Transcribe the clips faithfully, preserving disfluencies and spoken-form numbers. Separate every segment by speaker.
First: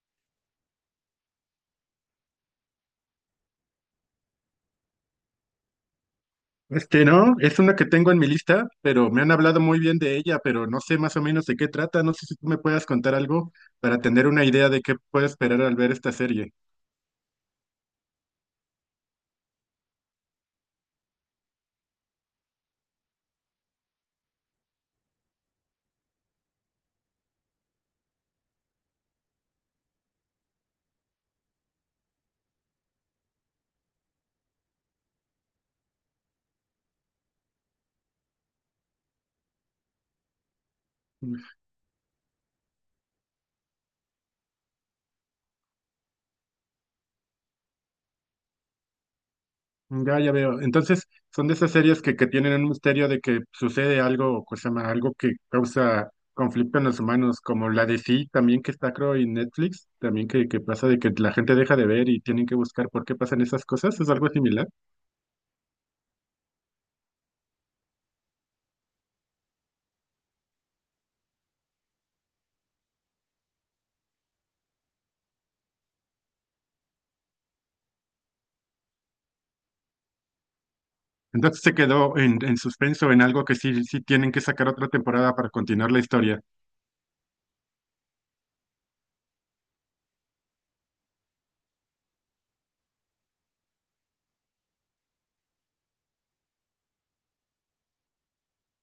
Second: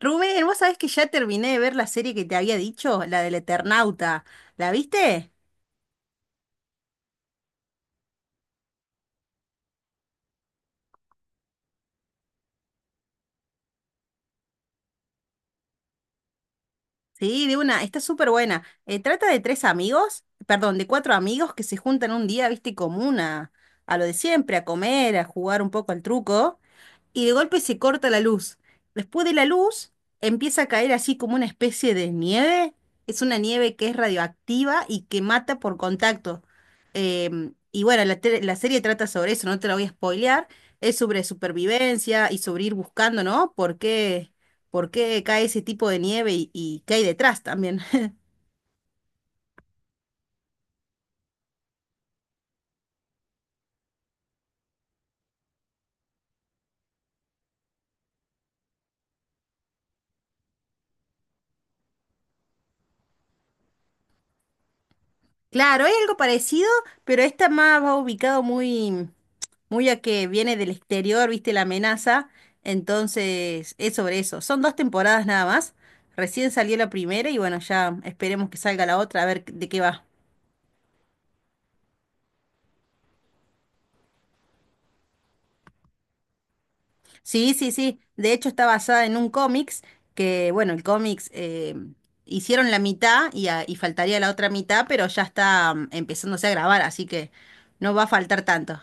Speaker 1: Rubén, vos sabés que ya terminé de ver la serie que te había dicho, la del Eternauta. ¿La viste?
Speaker 2: Este no, es una que tengo en mi lista, pero me han hablado muy bien de ella, pero no sé más o menos de qué trata. No sé si tú me puedas contar algo para tener una idea de qué puedo esperar al ver esta serie.
Speaker 1: Sí, de una, está súper buena. Eh, trata de tres amigos, perdón, de cuatro amigos que se juntan un día, viste, común a, a lo de siempre, a comer, a jugar un poco al truco. Y de golpe se corta la luz. Después de la luz empieza a caer así como una especie de nieve. Es una nieve que es radioactiva y que mata por contacto. Em, y bueno, la, tele- la serie trata sobre eso, no te la voy a spoilear. Es sobre
Speaker 2: Mm.
Speaker 1: supervivencia y sobre ir buscando, ¿no? ¿Por qué, por qué cae ese tipo de nieve y, y qué hay detrás también?
Speaker 2: Ya, ya veo. Entonces, son de esas series que, que tienen un misterio de que sucede algo, cosa más, algo que causa conflicto en los humanos, como la de Sí, también que está creo en Netflix, también que, que pasa de que la gente deja de ver y tienen que buscar por qué pasan esas cosas. ¿Es algo similar?
Speaker 1: Claro, es algo parecido, pero esta más va ubicado muy, muy a que viene del exterior, viste, la amenaza. Entonces, es sobre eso. Son dos temporadas nada más. Recién salió la primera y bueno, ya esperemos que salga la otra a ver de qué va.
Speaker 2: Entonces se quedó en, en suspenso, en algo que sí, sí tienen que sacar otra temporada para continuar la historia.
Speaker 1: Sí, sí, sí. De hecho, está basada en un cómics que, bueno, el cómics eh, hicieron la mitad y, a- y faltaría la otra mitad, pero ya está mm, empezándose a grabar, así que no va a faltar tanto.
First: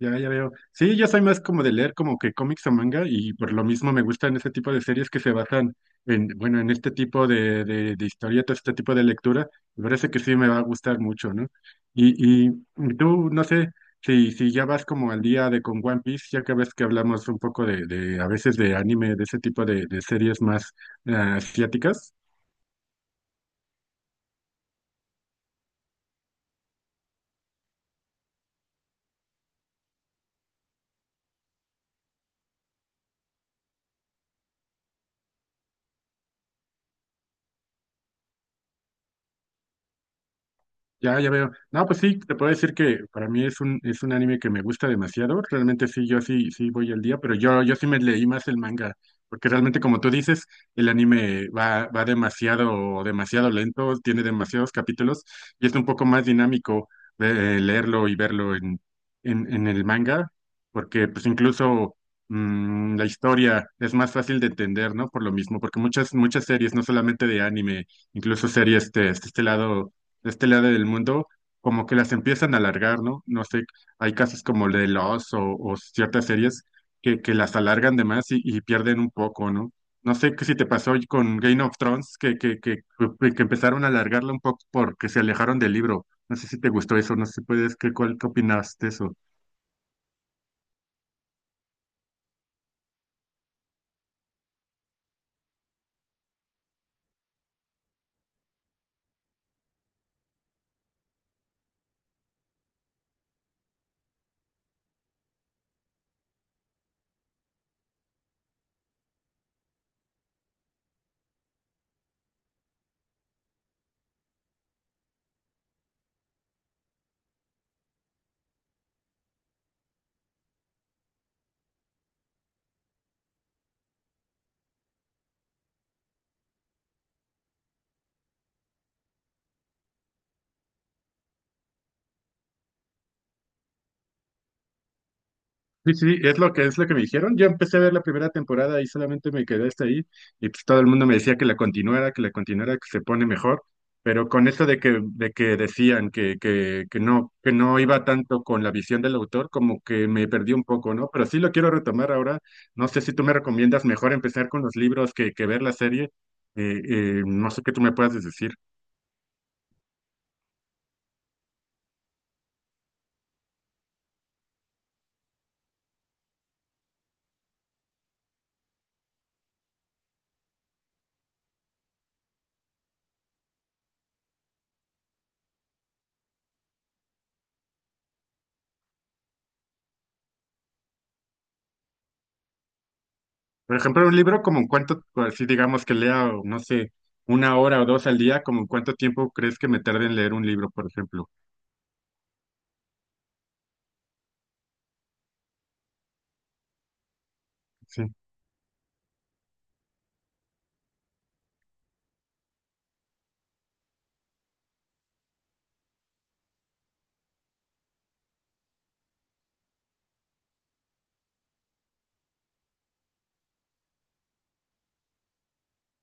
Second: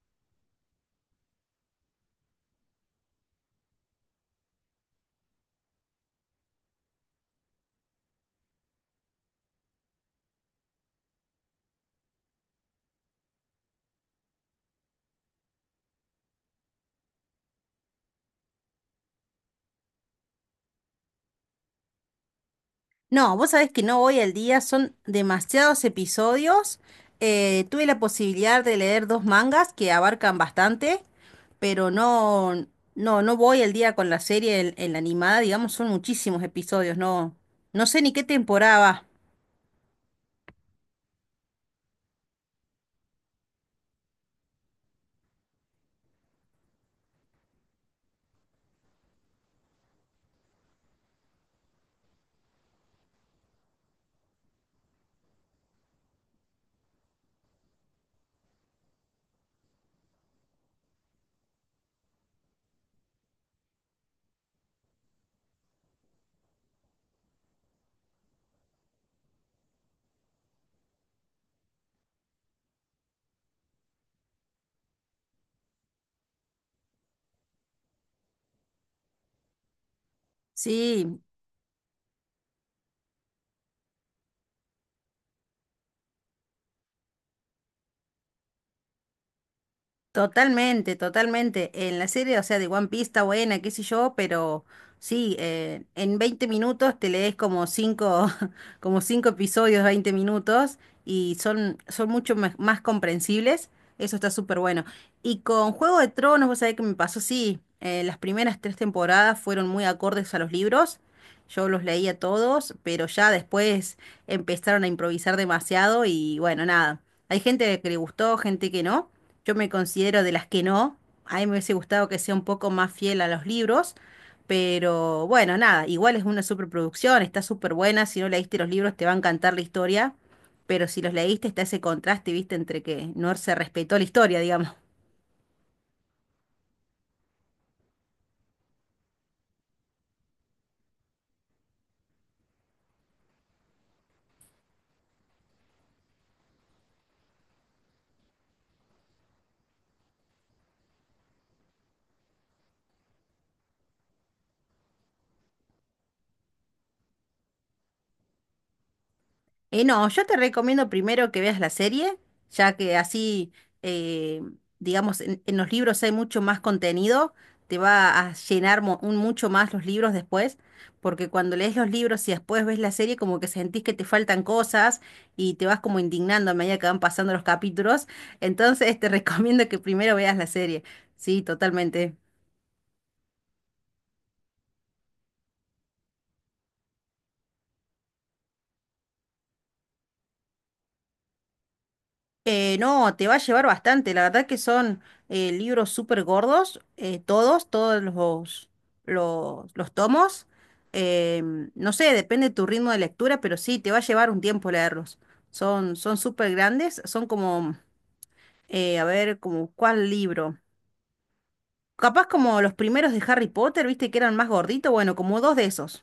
Speaker 2: Ya, ya veo. Sí, yo soy más como de leer como que cómics o manga y por lo mismo me gustan ese tipo de series que se basan en, bueno, en este tipo de, de, de historietas, este tipo de lectura. Me parece que sí me va a gustar mucho, ¿no? Y, y tú, no sé, si, si ya vas como al día de con One Piece, ya que ves que hablamos un poco de, de a veces de anime, de ese tipo de, de series más eh, asiáticas.
Speaker 1: No, vos sabés que no voy al día, son demasiados episodios. Eh, tuve la posibilidad de leer dos mangas que abarcan bastante, pero no, no, no voy al día con la serie, en, en la animada, digamos, son muchísimos episodios, no, no sé ni qué temporada va.
Speaker 2: Ya, ya veo. No, pues sí, te puedo decir que para mí es un, es un anime que me gusta demasiado. Realmente sí, yo sí, sí voy al día, pero yo, yo sí me leí más el manga, porque realmente como tú dices, el anime va, va demasiado, demasiado lento, tiene demasiados capítulos y es un poco más dinámico de eh, leerlo y verlo en, en, en el manga, porque pues incluso mm, la historia es más fácil de entender, ¿no? Por lo mismo, porque muchas, muchas series, no solamente de anime, incluso series de, de este lado de este lado del mundo, como que las empiezan a alargar, ¿no? No sé, hay casos como el de Lost o, o ciertas series que, que las alargan de más y, y pierden un poco, ¿no? No sé qué si te pasó hoy
Speaker 1: Sí,
Speaker 2: con Game of Thrones, que, que, que, que que empezaron a alargarla un poco porque se alejaron del libro. No sé si te gustó eso, no sé si puedes, ¿qué, cuál, qué opinas de eso?
Speaker 1: totalmente, totalmente. En la serie, o sea, de One Piece está buena, qué sé yo, pero sí, eh, en veinte minutos te lees como cinco, como cinco episodios, veinte minutos, y son, son mucho me- más comprensibles. Eso está súper bueno. Y con Juego de Tronos, vos sabés que me pasó, sí, eh, las primeras tres temporadas fueron muy acordes a los libros. Yo los leía todos, pero ya después empezaron a improvisar demasiado y bueno, nada. Hay gente que le gustó, gente que no. Yo me considero de las que no. A mí me hubiese gustado que sea un poco más fiel a los libros, pero bueno, nada, igual es una superproducción, está súper buena. Si no leíste los libros, te va a encantar la historia, pero si los leíste, está ese contraste, viste, entre que no se respetó la historia, digamos.
Speaker 2: Sí, sí, es lo que es lo que me dijeron. Yo empecé a ver la primera temporada y solamente me quedé hasta ahí y pues todo el mundo me decía que la continuara, que la continuara, que se pone mejor, pero con eso de que de que decían que que que no que no iba tanto con la visión del autor, como que me perdí un poco, ¿no? Pero sí lo quiero retomar ahora. No sé si tú me recomiendas mejor empezar con los libros que que ver la serie. Eh, eh, no sé qué tú me puedas decir.
Speaker 1: Eh, no, yo te recomiendo primero que veas la serie, ya que así, eh, digamos, en, en los libros hay mucho más contenido, te va a llenar mo- un mucho más los libros después, porque cuando lees los libros y después ves la serie, como que sentís que te faltan cosas y te vas como indignando a medida que van pasando los capítulos, entonces te recomiendo que primero veas la serie, sí, totalmente.
Speaker 2: Por ejemplo, un libro como en cuánto, así digamos que lea, o no sé, una hora o dos al día, como en cuánto tiempo crees que me tarde en leer un libro, por ejemplo.
Speaker 1: Eh, no, te va a llevar bastante. La verdad que son eh, libros súper gordos, eh, todos, todos
Speaker 2: Sí,
Speaker 1: los, los, los tomos. Em, no sé, depende de tu ritmo de lectura, pero sí, te va a llevar un tiempo leerlos. Son, son súper grandes, son como, eh, a ver, como cuál libro. Capaz como los primeros de Harry Potter, viste que eran más gorditos, bueno, como dos de esos.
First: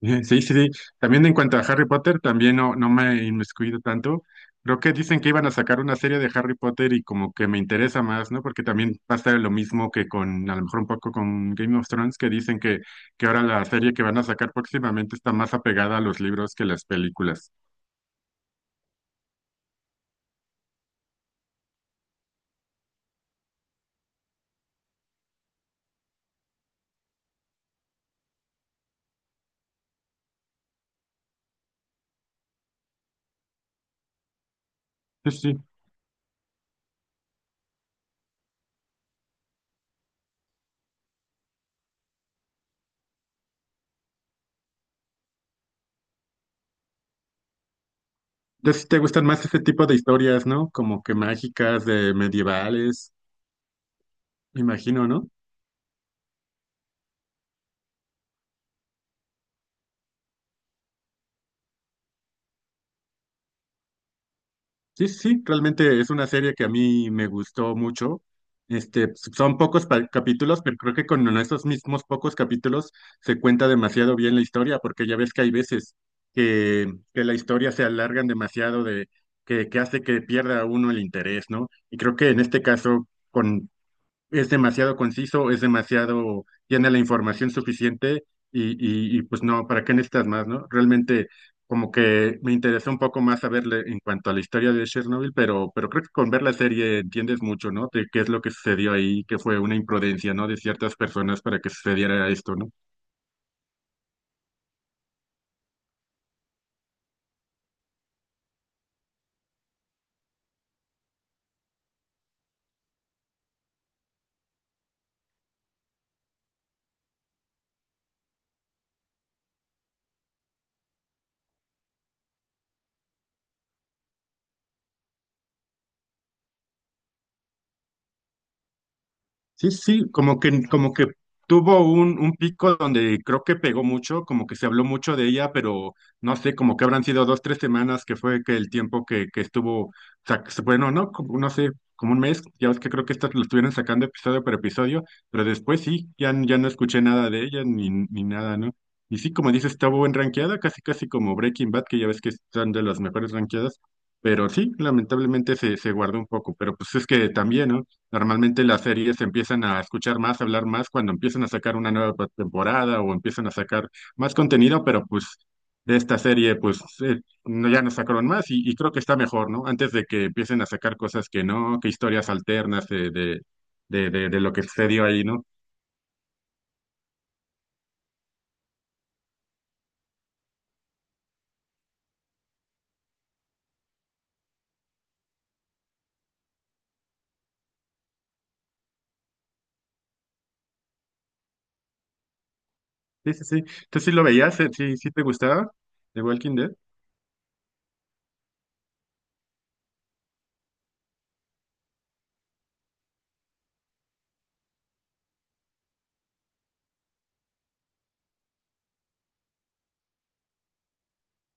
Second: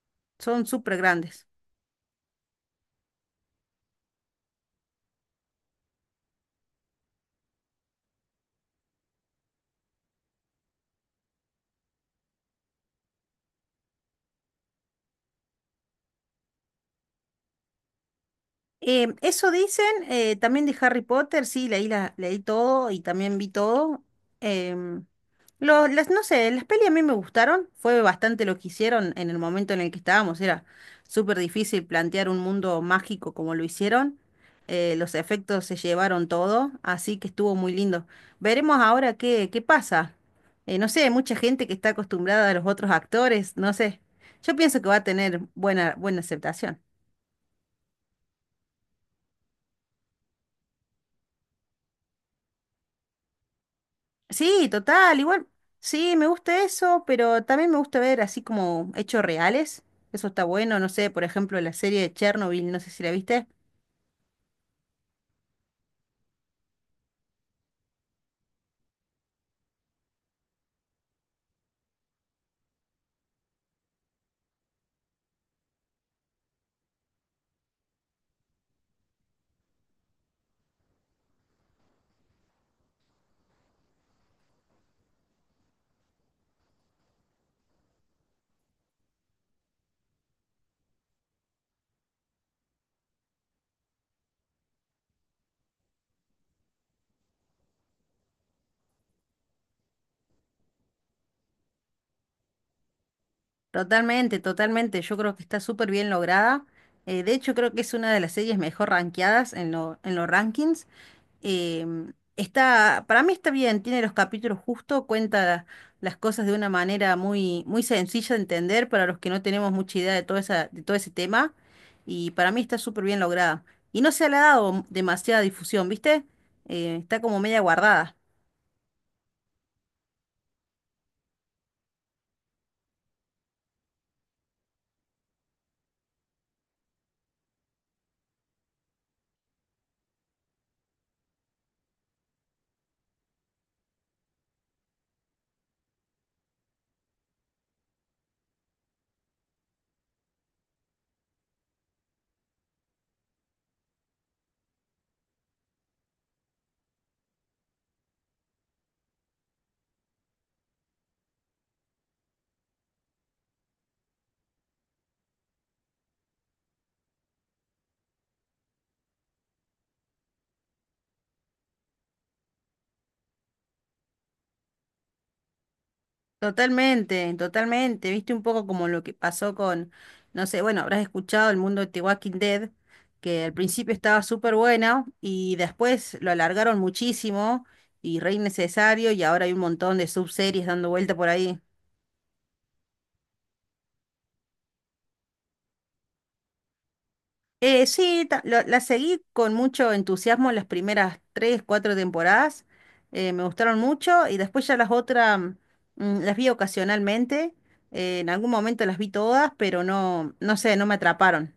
Speaker 2: sí, sí.
Speaker 1: Son
Speaker 2: Sí.
Speaker 1: súper
Speaker 2: También en
Speaker 1: grandes.
Speaker 2: cuanto a Harry Potter, también no, no me he inmiscuido tanto. Creo que dicen que iban a sacar una serie de Harry Potter y como que me interesa más, ¿no? Porque también pasa lo mismo que con, a lo mejor un poco con Game of Thrones, que dicen que, que ahora la serie que van a sacar próximamente está más apegada a los libros que las películas.
Speaker 1: Em, eso dicen, eh, también de Harry Potter, sí, leí, la, leí todo y también vi todo. Em, lo- las, no sé, las pelis a mí me gustaron, fue bastante lo que hicieron en el momento en el que estábamos, era súper difícil plantear un mundo mágico como lo hicieron, eh, los
Speaker 2: Sí, sí.
Speaker 1: efectos se llevaron todo, así que estuvo muy lindo. Veremos ahora qué, qué pasa. Eh, no sé, hay mucha gente que está acostumbrada a los otros actores, no sé, yo pienso que va a tener buena, buena aceptación.
Speaker 2: Ya si te gustan más ese tipo de historias, ¿no? Como que mágicas, de medievales, me
Speaker 1: Sí,
Speaker 2: imagino,
Speaker 1: total,
Speaker 2: ¿no?
Speaker 1: igual. Sí, me gusta eso, pero también me gusta ver así como hechos reales. Eso está bueno, no sé, por ejemplo, la serie de Chernobyl, no sé si la viste.
Speaker 2: Sí, sí, sí, realmente es una serie que a mí me gustó mucho. Este, son pocos pa- capítulos, pero creo que con esos mismos pocos capítulos se cuenta demasiado bien la historia, porque ya ves que hay veces que, que la historia se alargan demasiado de que, que hace que pierda uno el interés, ¿no? Y creo que en este caso, con es demasiado conciso, es demasiado, tiene la información suficiente y, y- y, pues no, ¿para qué necesitas más, no? Realmente como que me interesó un poco más saberle en cuanto a la historia de Chernobyl, pero, pero creo que con ver la serie entiendes mucho, ¿no? De qué es lo que sucedió ahí, que fue una imprudencia, ¿no? De ciertas personas para que sucediera esto, ¿no?
Speaker 1: Totalmente, totalmente. Yo creo que está súper bien lograda. Eh, de hecho, creo que es una de las series mejor rankeadas en lo- en los rankings. Em, está, para mí está bien, tiene los capítulos justo, cuenta las cosas de una manera muy, muy sencilla de entender para los que no tenemos mucha idea de todo esa, de todo ese tema. Y para mí está súper bien lograda. Y no se le ha dado demasiada difusión, ¿viste? Eh, está como media guardada.
Speaker 2: Sí, sí, como que, como que tuvo un, un pico donde creo que pegó mucho, como que se habló mucho de ella, pero no sé, como que habrán sido dos, tres semanas que fue que el tiempo que, que estuvo, o sea, que se- bueno, no, como- no sé, como un mes, ya ves que creo que estas lo estuvieron sacando episodio por episodio, pero después sí, ya, n- ya no escuché nada de ella ni, ni nada, ¿no? Y sí, como dices, estuvo en rankeada, casi casi como Breaking Bad, que ya ves que están de las mejores rankeadas, pero sí, lamentablemente se, se guardó un poco, pero pues es que también, ¿no? Normalmente las series empiezan a escuchar más, hablar más cuando empiezan a sacar una nueva pa- temporada o empiezan a sacar más contenido, pero pues de esta serie pues eh, no, ya no sacaron más y, y creo que está mejor, ¿no? Antes de que empiecen a sacar cosas que no, que historias alternas eh, de, de, de, de lo que sucedió ahí, ¿no?
Speaker 1: Totalmente, totalmente. Viste un poco como lo que pasó con, no sé, bueno, habrás escuchado el mundo de The Walking Dead, que al principio estaba súper bueno y después lo alargaron muchísimo y re innecesario y ahora hay un montón de subseries dando vuelta por ahí.
Speaker 2: Sí, sí, sí. ¿Tú sí lo veías? Eh, ¿Sí, sí te gustaba The Walking Dead?
Speaker 1: Eh, sí, ta- lo- la seguí con mucho entusiasmo las primeras tres, cuatro temporadas. Eh, me gustaron mucho y después ya las otras mm, las vi ocasionalmente. Eh, en algún momento las vi todas, pero no, no sé, no me atraparon.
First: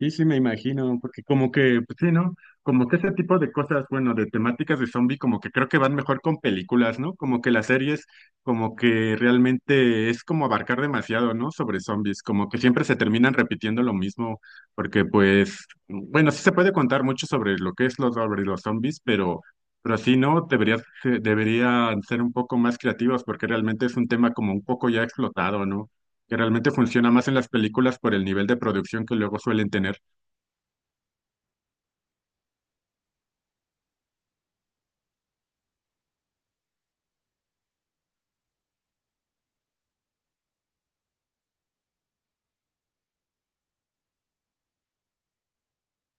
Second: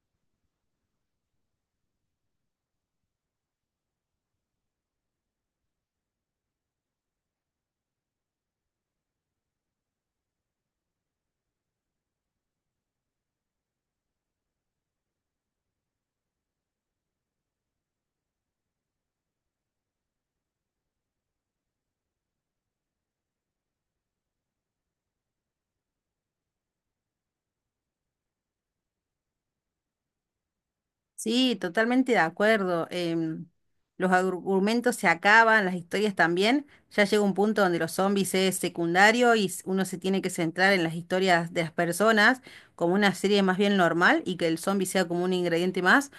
Speaker 2: Sí, sí, me imagino, porque como que, pues sí, ¿no? Como que ese tipo de cosas, bueno, de temáticas de zombie, como que creo que van mejor con películas, ¿no? Como que las series, como que realmente es como abarcar demasiado, ¿no? Sobre zombies, como que siempre se terminan repitiendo lo mismo, porque pues, bueno, sí se puede contar mucho sobre lo que es los, sobre los zombies, pero, pero sí, ¿no? Deberías, eh, deberían ser un poco más creativos, porque realmente es un tema como un poco ya explotado, ¿no? Que realmente funciona más en las películas por el nivel de producción que luego suelen tener.
Speaker 1: Sí, totalmente de acuerdo. Em, los argumentos se acaban, las historias también. Ya llega un punto donde los zombies es secundario y s- uno se tiene que centrar en las historias de las personas como una serie más bien normal y que el zombie sea como un ingrediente más.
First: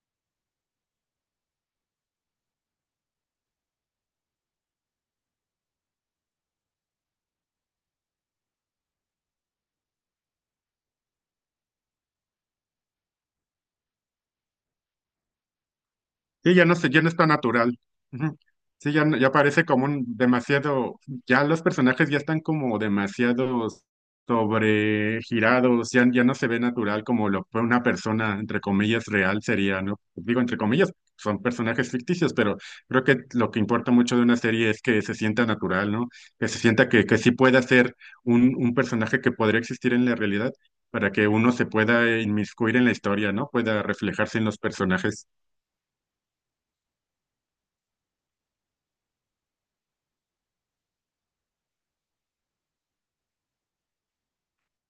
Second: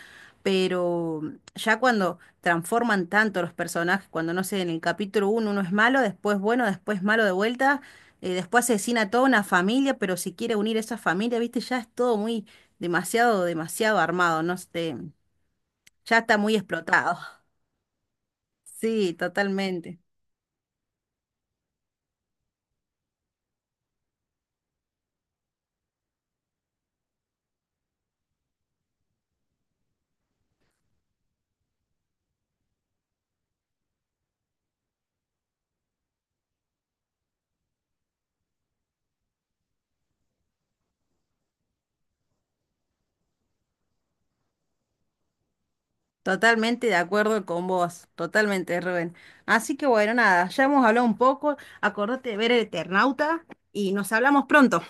Speaker 1: Pero ya cuando transforman tanto los personajes, cuando no sé, en el capítulo uno, uno es malo, después bueno, después malo de vuelta, eh, después asesina a toda una familia, pero si quiere unir a esa familia, viste, ya es todo muy demasiado, demasiado armado, no sé, ya está
Speaker 2: Sí,
Speaker 1: muy
Speaker 2: ya no sé, ya no es
Speaker 1: explotado.
Speaker 2: tan natural. Ujú. Sí, ya,
Speaker 1: Sí,
Speaker 2: no- ya parece como
Speaker 1: totalmente,
Speaker 2: un demasiado, ya los personajes ya están como demasiado sobregirados, ya, ya no se ve natural como lo fue una persona, entre comillas, real sería, ¿no? Digo, entre comillas, son personajes ficticios, pero creo que lo que importa mucho de una serie es que se sienta natural, ¿no? Que se sienta que, que sí pueda ser un, un personaje que podría existir en la realidad para que uno se pueda inmiscuir en la historia, ¿no? Pueda reflejarse en los personajes.
Speaker 1: totalmente de acuerdo con vos, totalmente, Rubén. Así que bueno, nada, ya hemos hablado un poco, acordate de ver el Eternauta y nos hablamos pronto.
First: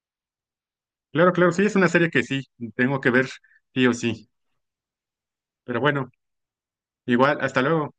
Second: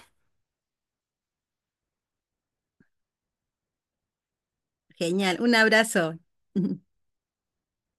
Speaker 2: Claro, claro, sí, es una serie que sí, tengo que ver, sí o sí.
Speaker 1: Genial, un
Speaker 2: Pero bueno,
Speaker 1: abrazo.
Speaker 2: igual, hasta luego.